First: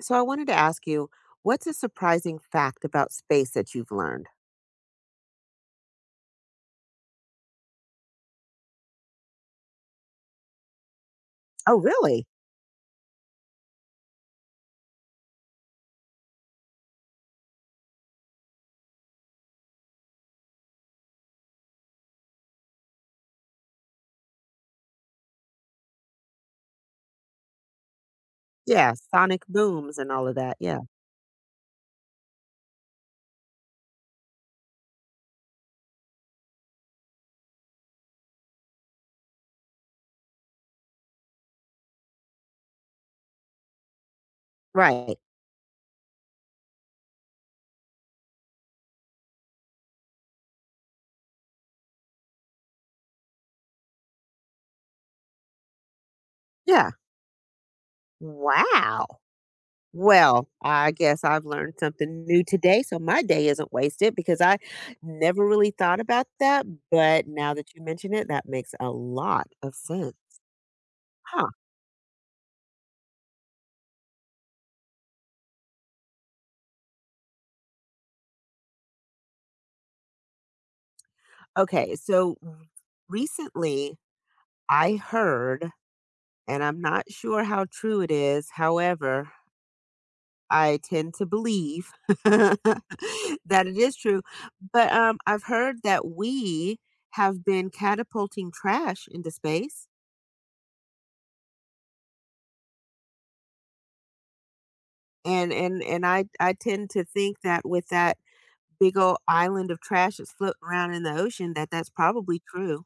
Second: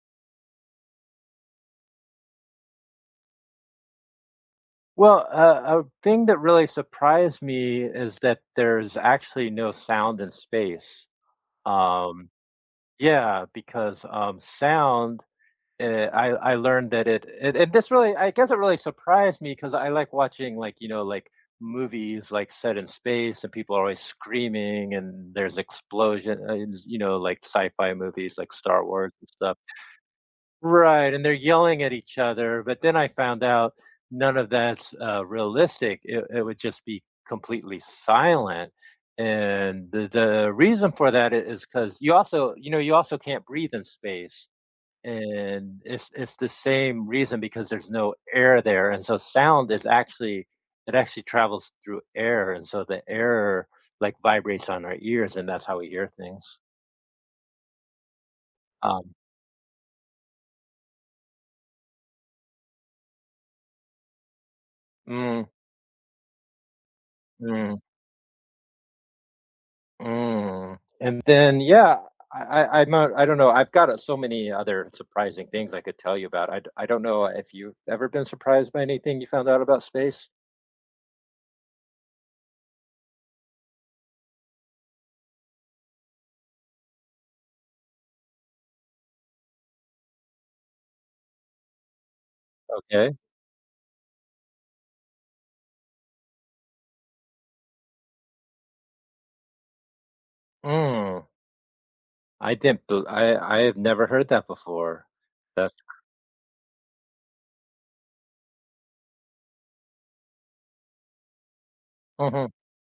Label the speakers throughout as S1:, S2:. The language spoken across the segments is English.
S1: So I wanted to ask you, what's a surprising fact about space that you've learned?
S2: Well, a thing that really surprised me is that there's actually no sound in space.
S1: Oh, really?
S2: Um, yeah, because sound, uh, I learned that it and this really, I guess it really surprised me because I like watching like you know like movies like set in space and people are always screaming and there's explosion. You know, like sci-fi movies like Star
S1: Yeah,
S2: Wars and
S1: sonic
S2: stuff.
S1: booms and all of that. Yeah.
S2: Right, and they're yelling at each other, but then I found out none of that's realistic. It would just be completely silent, and the reason for that I is 'cause you also, you know, you also can't breathe in space,
S1: Right.
S2: and it's the same reason because there's no air there, and so sound is actually it actually travels through air, and so the air, like, vibrates on our ears, and that's how we hear things.
S1: Yeah.
S2: Um
S1: Wow. Well, I guess I've learned something new today, so my day isn't wasted because I never
S2: mm,
S1: really thought about that. But now that
S2: mm.
S1: you mention it, that makes a lot of sense.
S2: Mm, and
S1: Huh.
S2: then, yeah, I don't know, I've got, so many other surprising things I could tell you about. I don't know if you've ever been surprised by anything you found out about space?
S1: Okay. Recently I heard, and I'm not sure how true it is, however, I tend to believe that
S2: Okay.
S1: it is true. But I've heard that we have been catapulting trash into space,
S2: Mm, I didn't bel I have never heard that before.
S1: and
S2: That's
S1: and and I tend to think that with that big old island of trash that's floating around in the ocean, that that's probably
S2: mhm.
S1: true.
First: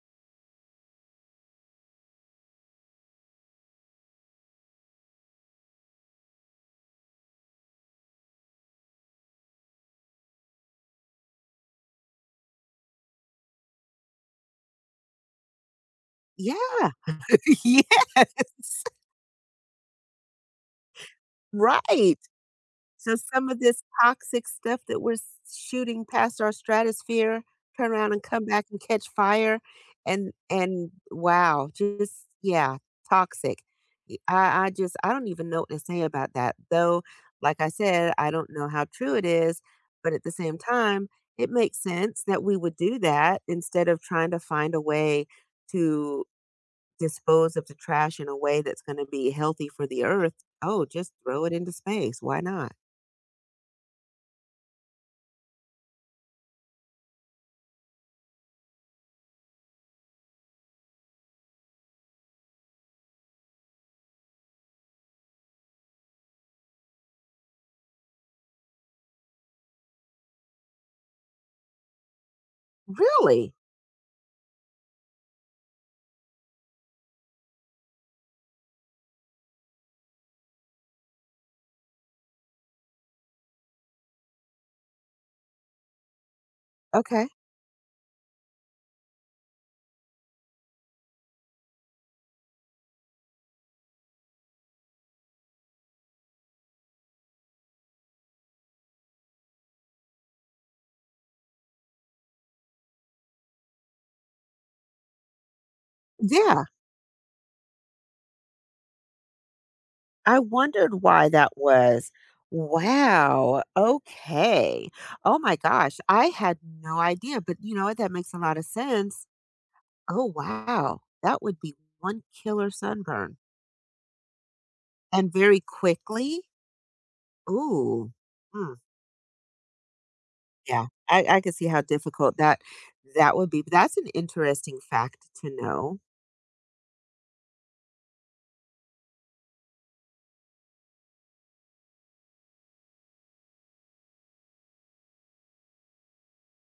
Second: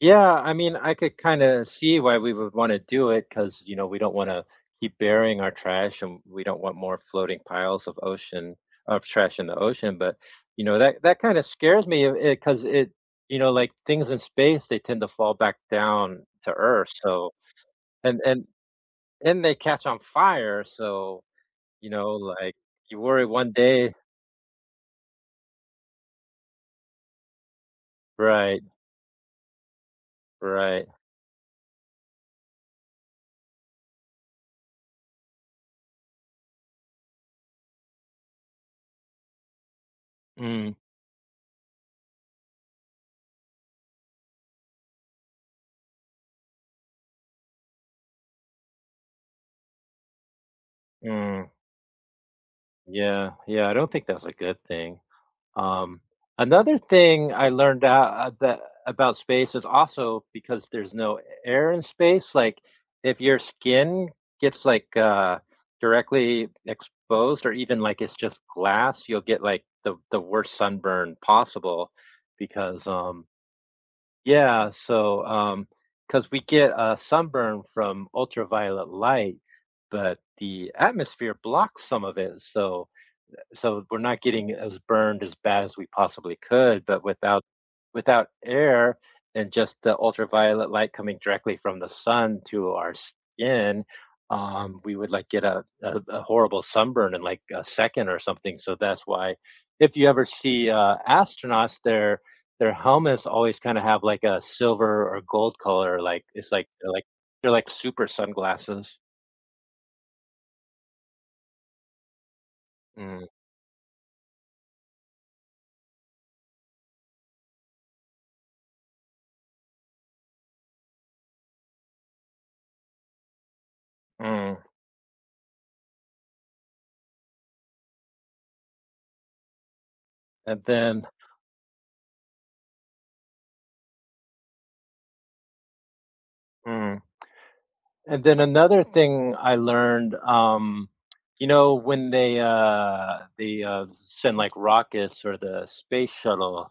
S2: Yeah, I mean, I could kind of see why we would want to do it because, you know, we don't want to keep burying our trash and we don't want more floating piles of ocean of trash in the ocean. But, you know, that that kind of scares me because it, you know, like things in space, they tend to fall back down to
S1: Yeah.
S2: earth. So,
S1: yeah.
S2: and and and they catch on fire. So, you know,
S1: Right.
S2: like you
S1: So
S2: worry
S1: some
S2: one
S1: of this
S2: day,
S1: toxic stuff that we're s shooting past our stratosphere, turn around and come
S2: right,
S1: back and catch fire,
S2: right.
S1: and wow, just yeah, toxic. Y I just I don't even know what to say about that, though, like I said, I don't know how true it is, but at the same
S2: Mm,
S1: time, it makes sense that we would do that instead of trying to find a way to dispose of the trash in a way that's gonna be healthy for the Earth. Oh, just throw
S2: mm,
S1: it into space, why not?
S2: yeah, yeah. I don't think that's a good thing. Um, Another thing I learned out that about space is also because there's no air in space. Like if your skin gets like directly exposed, or even like it's just glass, you'll get like the worst sunburn possible. Because
S1: Really?
S2: yeah, so because we get sunburn from ultraviolet light, but the atmosphere blocks some of it, so so we're not getting as burned as bad as we possibly could, but
S1: Okay.
S2: without without air and just the ultraviolet light coming directly from the sun to our skin, we would like get a horrible sunburn in like a second or something. So that's why if you ever see astronauts, their helmets always kind of have like a silver or gold color, like it's
S1: Yeah,
S2: like they're like they're like super sunglasses.
S1: I wondered why that was.
S2: Mm,
S1: Wow. Okay. Oh my gosh, I had no idea, but you know what? That makes a lot of sense. Oh, wow. That would be one killer sunburn
S2: mm.
S1: and very quickly. Ooh. Mm,
S2: And
S1: yeah,
S2: then
S1: I could see how difficult that would be. But that's an interesting fact to know.
S2: mm. And then another thing I learned, you know, when they send like rockets or the space shuttle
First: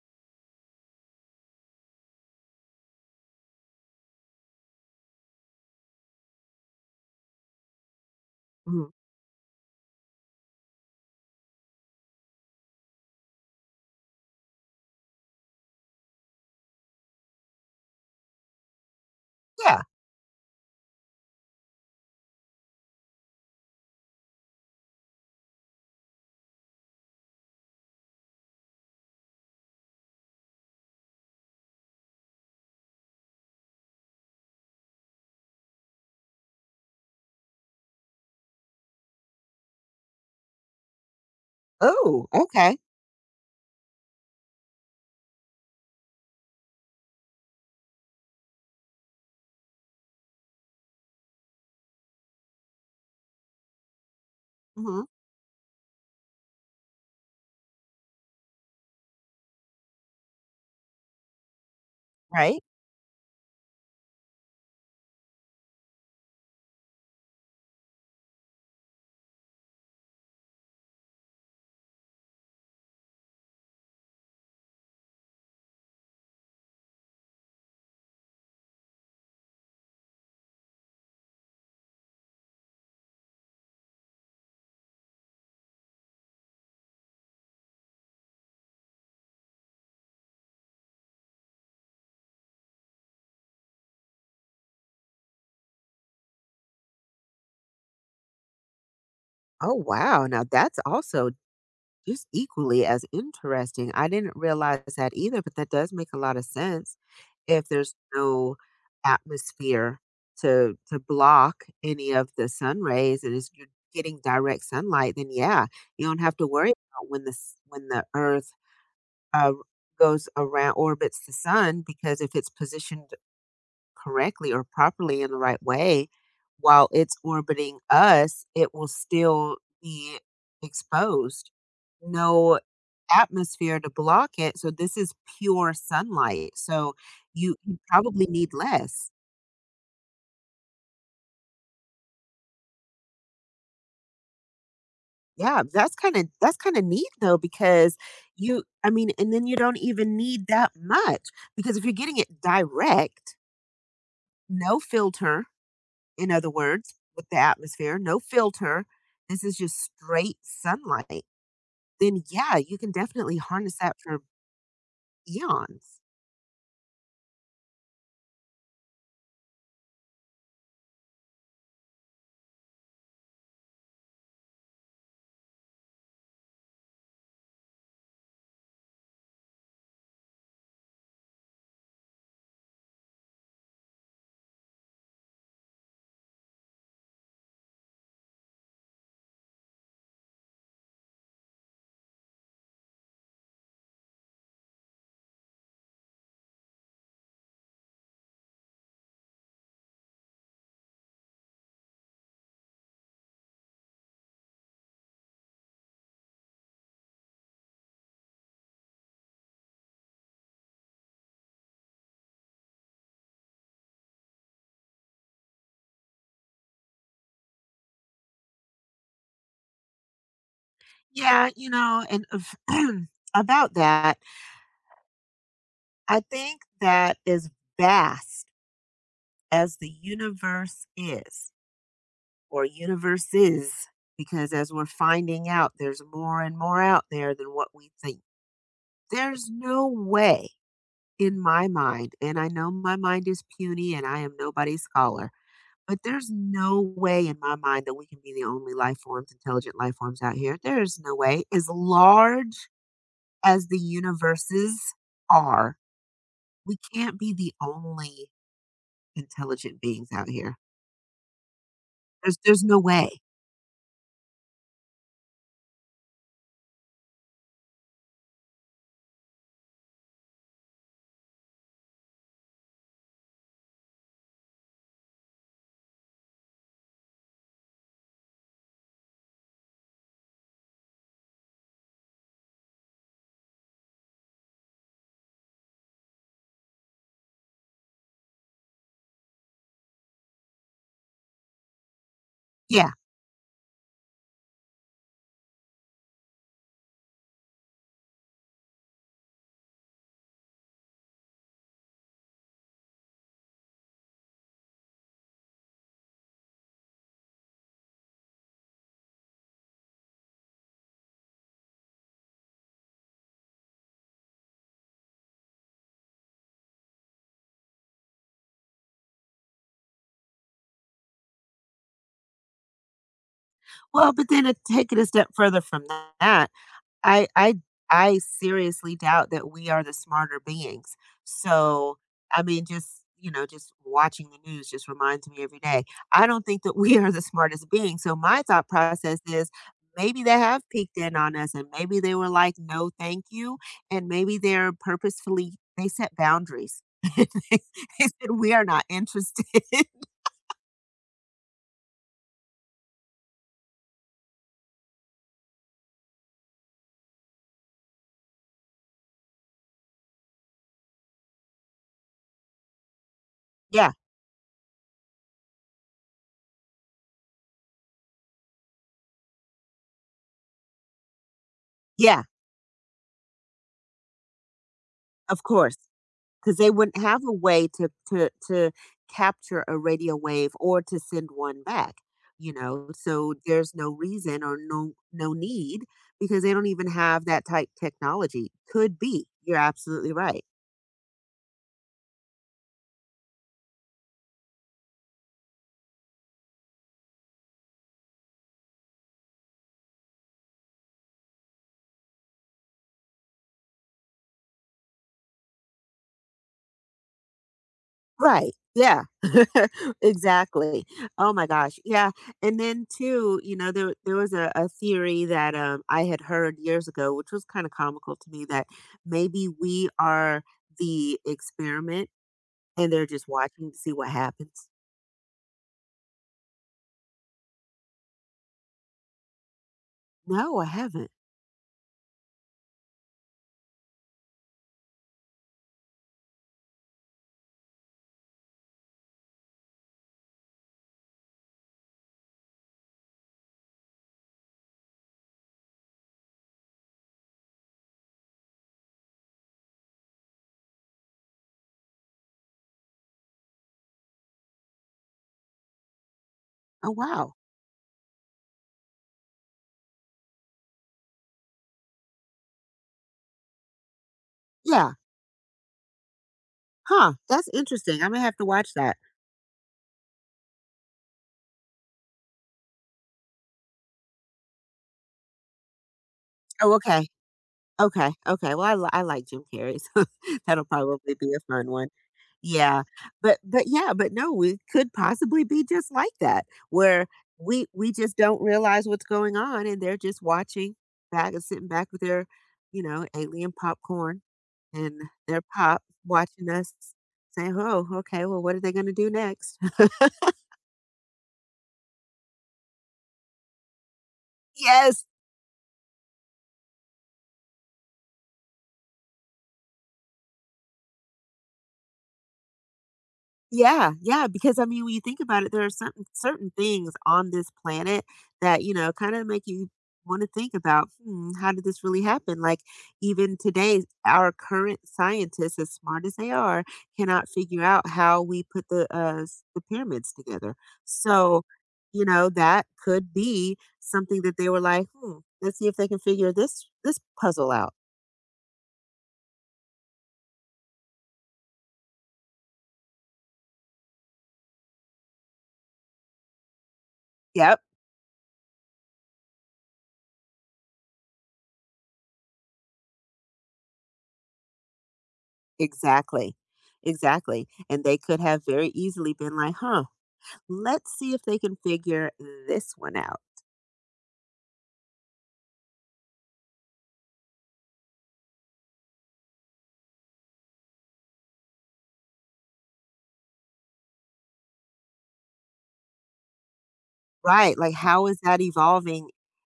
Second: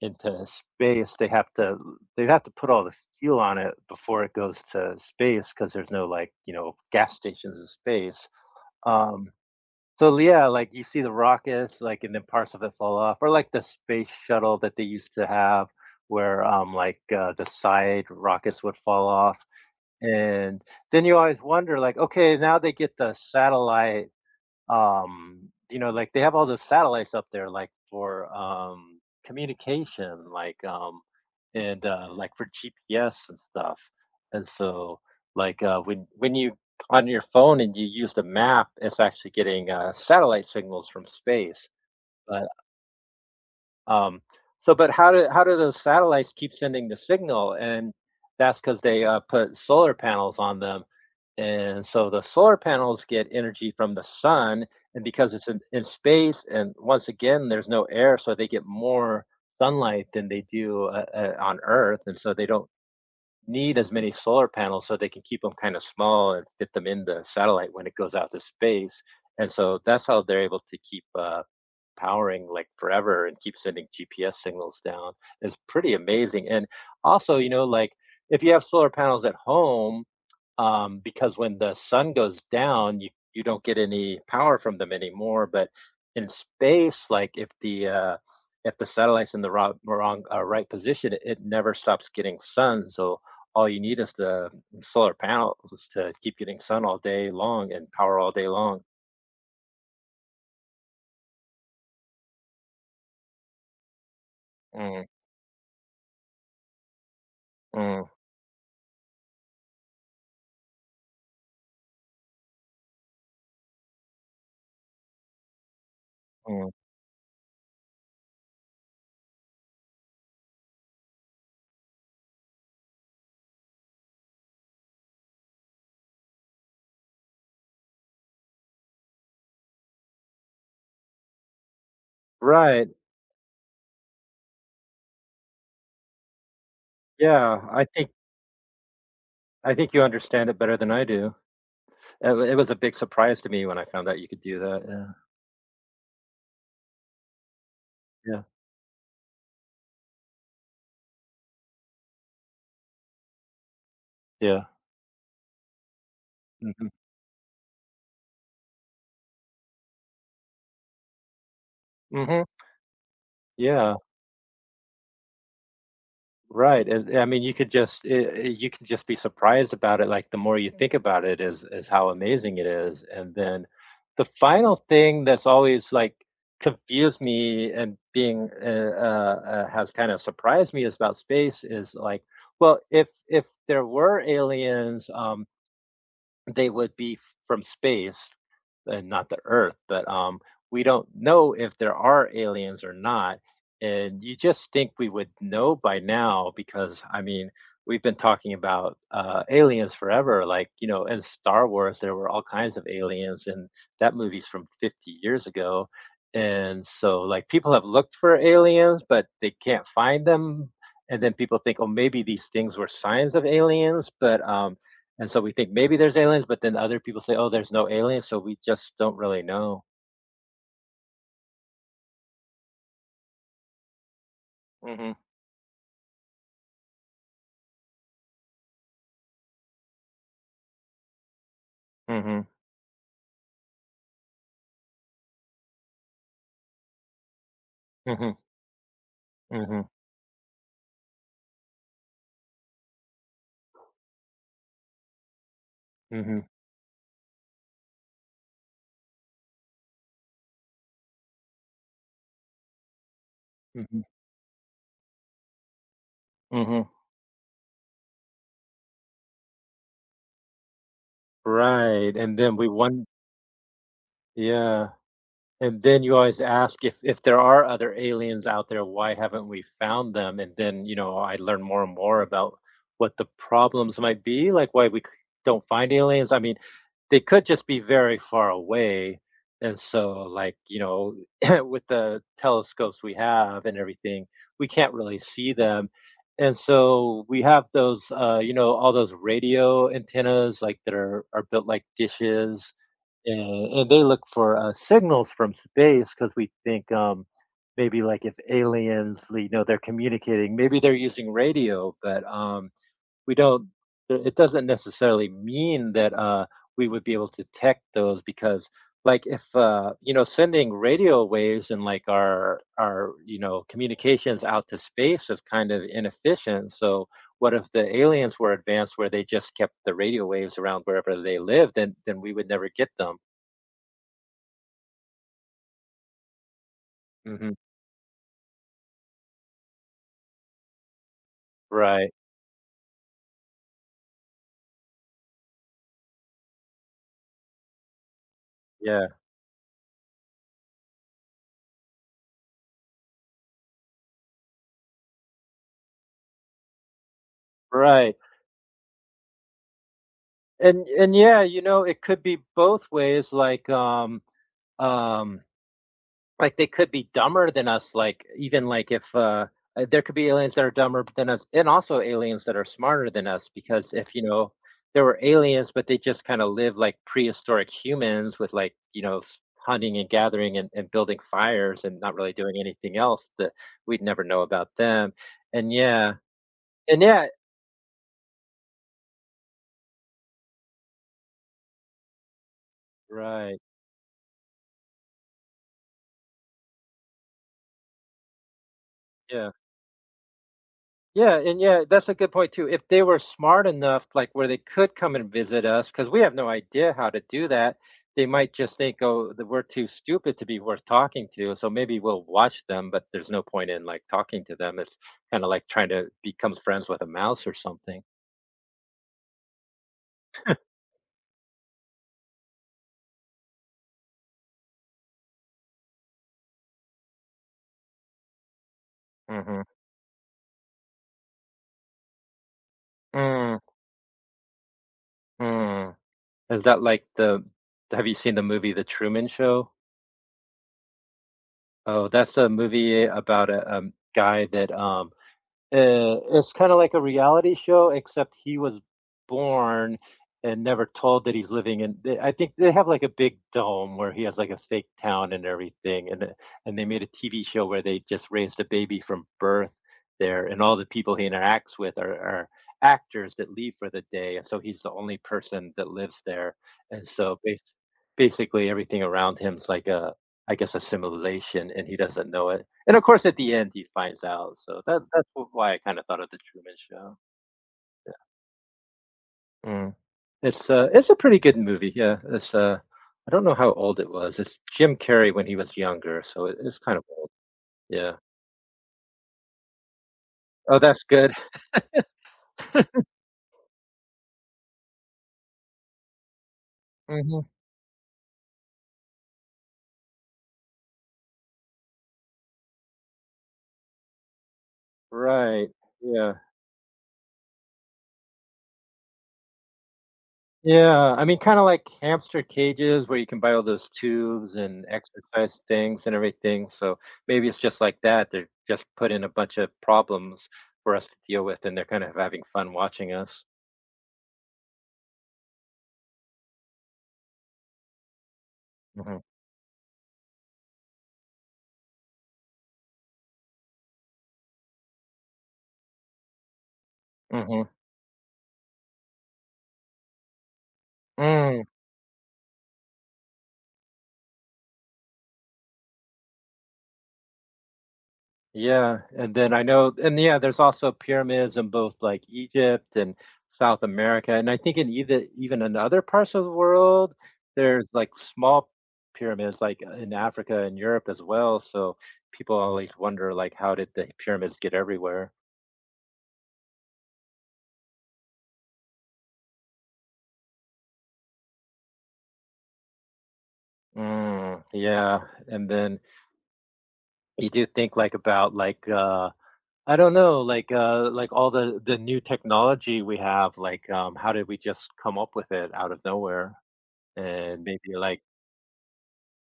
S2: into space, they have to put all the fuel on it before it goes to space because there's no, like, you know, gas stations in space.
S1: Mhm.
S2: Um, so yeah, like you see the rockets, like and then parts of it fall off, or like the space shuttle that they used to have, where the side rockets would fall off
S1: Yeah.
S2: and then you always wonder, like, okay, now they get the satellite, you know, like they have all the satellites up there, like for communication, like, and like for GPS and stuff. And so, when you on your phone and you use the map, it's actually getting satellite signals from space.
S1: Oh,
S2: But
S1: okay.
S2: um, so, but how do those satellites keep sending the signal? And that's because they put solar panels on them and so the solar panels get energy from the sun,
S1: Hmm.
S2: and because it's in space, and once again, there's no air, so they get more sunlight than they do on Earth, and so they
S1: Right.
S2: don't need as many solar panels, so they can keep them kind of small and fit them in the satellite when it goes out to space. And so that's how they're able to keep powering like forever and keep sending GPS signals down. It's pretty amazing. And also, you know, like if you have solar panels at home, because when the sun goes down, you don't get any power from them anymore. But in space, like if the satellite's in the wrong, wrong right position, it never stops getting sun. So all you need is the solar panels to keep getting sun all day long and power all day long.
S1: Oh, wow. Now that's also it's equally as interesting. I didn't realize
S2: Mm,
S1: that either, but that does make a lot of sense if there's
S2: mm,
S1: no atmosphere to block any of the sun rays and it's you're getting direct sunlight, then yeah, you don't have to worry
S2: mm.
S1: about when when the earth uh, goes around orbits the sun because if it's positioned correctly or properly in the right way while it's orbiting us, it will still be exposed no
S2: Right?
S1: atmosphere to block it, so this is pure sunlight, so you
S2: Yeah,
S1: you probably need less.
S2: I think you understand it better than I do. It, it was a big surprise to me when I found out you could do that. Yeah,
S1: Yeah, that's kinda neat though because you I mean, and then you don't even need that much because if you're getting it direct,
S2: yeah, yeah.
S1: no filter, in other words,
S2: Hmm.
S1: with the atmosphere, no filter, this is just straight sunlight, then
S2: Hmm.
S1: yeah, you can definitely harness
S2: Yeah.
S1: that for eons.
S2: Right, and I mean, you could just you can just be surprised about it, like, the more you think about it is how amazing it is, and then the final thing that's always, like, confused me and being, has kinda surprised me is about space is, like, well, if there were aliens, they would be from space and not the Earth, but we don't know if there are aliens or not. And you just think we would know by now because, I mean, we've been talking about aliens forever. Like, you know, in Star Wars, there were all kinds of aliens, and that movie's from 50 years ago. And so, like, people have looked for aliens, but they can't find them. And then people think, oh, maybe these things were signs of aliens, but and so we think maybe there's aliens, but then other people say, "Oh, there's no aliens," so we just don't really know.
S1: Yeah, you know, about that
S2: Mhm,
S1: I think that as vast as the universe is,
S2: mhm,
S1: or universes, because as we're finding out, there's more and more out there than what we think.
S2: mhm,
S1: There's
S2: mhm,
S1: no way in my mind, and I know my mind is puny and I am nobody's scholar, but there's
S2: mhm,
S1: no way in my mind that we can be the only life forms, intelligent life forms out here. There is no way. As large as the
S2: mhm,
S1: universes are, we
S2: mhm.
S1: can't be the only intelligent beings out here.
S2: Right,
S1: There's
S2: and then
S1: there's
S2: we
S1: no
S2: won.
S1: way.
S2: Yeah. And then you always ask if there are other aliens out there, why haven't we found them? And then, you know, I learn more and more about what the problems might be, like why don't find aliens. I mean, they could just be very far away. And so, like, you know, with the telescopes we have and everything, we can't really see them. And so we have those, you know, all those radio antennas, like that are built like dishes.
S1: Yeah.
S2: Yeah, and they look for signals from space because we think maybe like if aliens, you know, they're communicating, maybe they're using radio, but we don't. It doesn't necessarily mean that we would be able to detect those because, like, if you know, sending radio waves and like our, you know, communications out to space is kind of inefficient. So what if the aliens were advanced where they just kept the radio waves around wherever they lived, then we would never get them.
S1: Well, but then it take it a step further from that, I
S2: Mhm.
S1: I I seriously doubt that we are the smarter beings. So,
S2: Right.
S1: I mean, just, you know, just watching the news just reminds me every day. I don't think that we are the smartest beings. So my thought
S2: Yeah.
S1: process is maybe they have peeked in on us and maybe they were like, no, thank you. And maybe they're purposefully they set boundaries. they
S2: Right.
S1: said we are not interested.
S2: And yeah, you know, it could be both ways. Like, um, like they could be dumber than us. Like, even like if there could be aliens that are dumber than us, and also aliens that are smarter than us.
S1: yeah.
S2: Because if you know, there were aliens, but they just kind of live like prehistoric humans with like you know hunting and gathering and building fires and not
S1: Yeah,
S2: really doing anything else that we'd never know about them.
S1: of
S2: And
S1: course,
S2: yeah,
S1: because they wouldn't
S2: and
S1: have
S2: yeah,
S1: a way to capture a radio wave or to send one back, you know, so
S2: right.
S1: there's no reason or no need because they don't even have that type technology. Could be.
S2: Yeah.
S1: You're absolutely right.
S2: Yeah, and yeah, that's a good point too. If they were smart enough, like where they could come and visit us, because we have no idea how to do that, they might just think, oh, that we're too stupid to be worth talking to. So maybe we'll watch them, but there's no point in like talking to them. It's kind of like trying to become friends with a mouse or something.
S1: Right. Yeah. Exactly. Oh my gosh. Yeah, and then too, you know, there was a theory that, I had heard years ago, which was kinda comical to me that maybe
S2: Hmm.
S1: we are the experiment. And they're just
S2: Mm.
S1: watching to see what happens?
S2: Mm. Is that like the, have you seen the movie The Truman Show?
S1: No, I haven't.
S2: Oh, that's a movie about um, guy that um, it's kind of like a reality show, except he was born and never told that he's living in. They, I think they have like a big dome where he has like a fake town and everything, and they made a TV show where they just raised a baby from birth there, and all the people he interacts with are actors that leave for the day, and so he's the only person that lives there,
S1: Oh,
S2: and
S1: wow.
S2: so basically everything around him's like I guess, a simulation, and he doesn't know it. And of course, at the end, he finds out. So
S1: Yeah.
S2: that why I kind of thought of the Truman
S1: Huh,
S2: Show.
S1: that's interesting. I am gonna have to watch that.
S2: Mm. It's a pretty good movie. Yeah, it's I don't know how old it was. It's Jim Carrey when he was younger, so
S1: Oh,
S2: it's kind of
S1: okay.
S2: old.
S1: Okay,
S2: Yeah.
S1: okay. Well, I like Jim Carrey, so that'll
S2: Oh, that's
S1: probably be
S2: good.
S1: a fun one. Yeah, but yeah, but no, we could possibly be just like that, where
S2: Hmm.
S1: we just don't realize what's going on, and they're just watching back and sitting back with their, you know, alien popcorn and their
S2: Right.
S1: pop,
S2: Yeah.
S1: watching us, saying, "Oh, okay. Well, what are they going to do next?"
S2: Yeah. I mean, kind of like hamster cages where you can buy all those tubes and
S1: Yes.
S2: exercise things and everything. So maybe it's just like that. They're just put in a bunch of problems for us to deal with, and they're kind of having fun watching us.
S1: Yeah, yeah, because I mean, when you think about it, there are certain things on this planet that, you know, kind of
S2: Hmm.
S1: make you want to think about, hmm, how did this really happen? Like even today, our current scientists, as smart as they are, cannot figure
S2: Hmm.
S1: out how we put the pyramids together. So,
S2: Mm,
S1: you know, that could be something that they were like, hmm, let's see if they can figure this puzzle out.
S2: yeah, and then I know and yeah, there's also pyramids in both, like, Egypt and South America, and I think in either even in other parts of the world,
S1: Yeah,
S2: there's, like, small pyramids, like, in Africa and Europe as well, so people always wonder, like, how did the pyramids get everywhere?
S1: exactly. Exactly. And they could have very easily been like, huh, let's see if they can figure this one out.
S2: Mm, yeah, and then you do think, like, about, like, I don't know, like, all the new technology we have, like, how did we just come up with it out of nowhere?
S1: Right.
S2: And
S1: Like,
S2: maybe
S1: how is
S2: like
S1: that evolving?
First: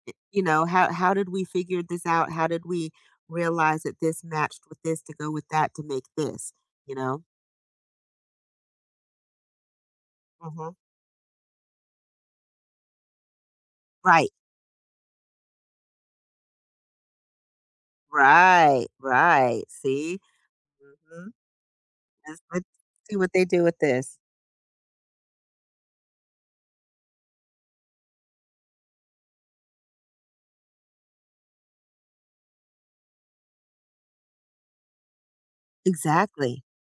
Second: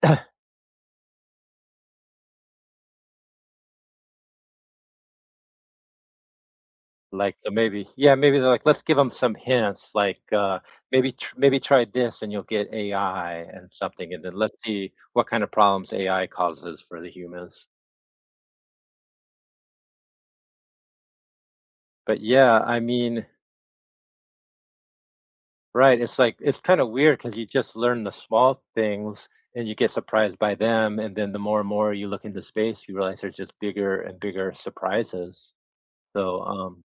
S1: I- You know, how did we figure this out? How did we realize that this matched with this to go with that to make this? You know?
S2: like maybe, yeah, maybe they're like let's give them some hints like
S1: Hmm.
S2: maybe maybe try this and you'll get AI and something and
S1: Right.
S2: then let's see what kind of problems AI causes for the humans.
S1: Right. Right. See? Hmm.
S2: But yeah,
S1: Let's
S2: I
S1: see
S2: mean,
S1: what they do with this.
S2: right, it's like it's kind of weird because you just learn the small things and you get surprised by them and then the more and more you look into space you realize there's just bigger and bigger surprises. So,
S1: Exactly.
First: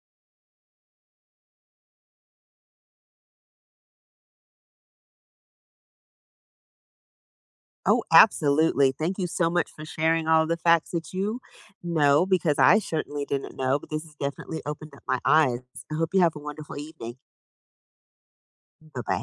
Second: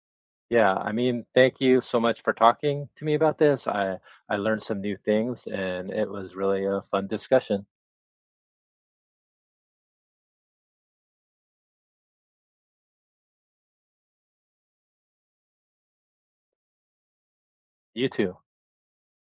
S2: yeah, I mean, thank you so much for talking to me about this. I learned some new things, and it was really a fun discussion.
S1: Oh, absolutely. Thank you so much for sharing all of the facts that you know because I certainly didn't know, but this has definitely opened up my eyes. I hope you have a wonderful evening.
S2: You too.
S1: Bye bye.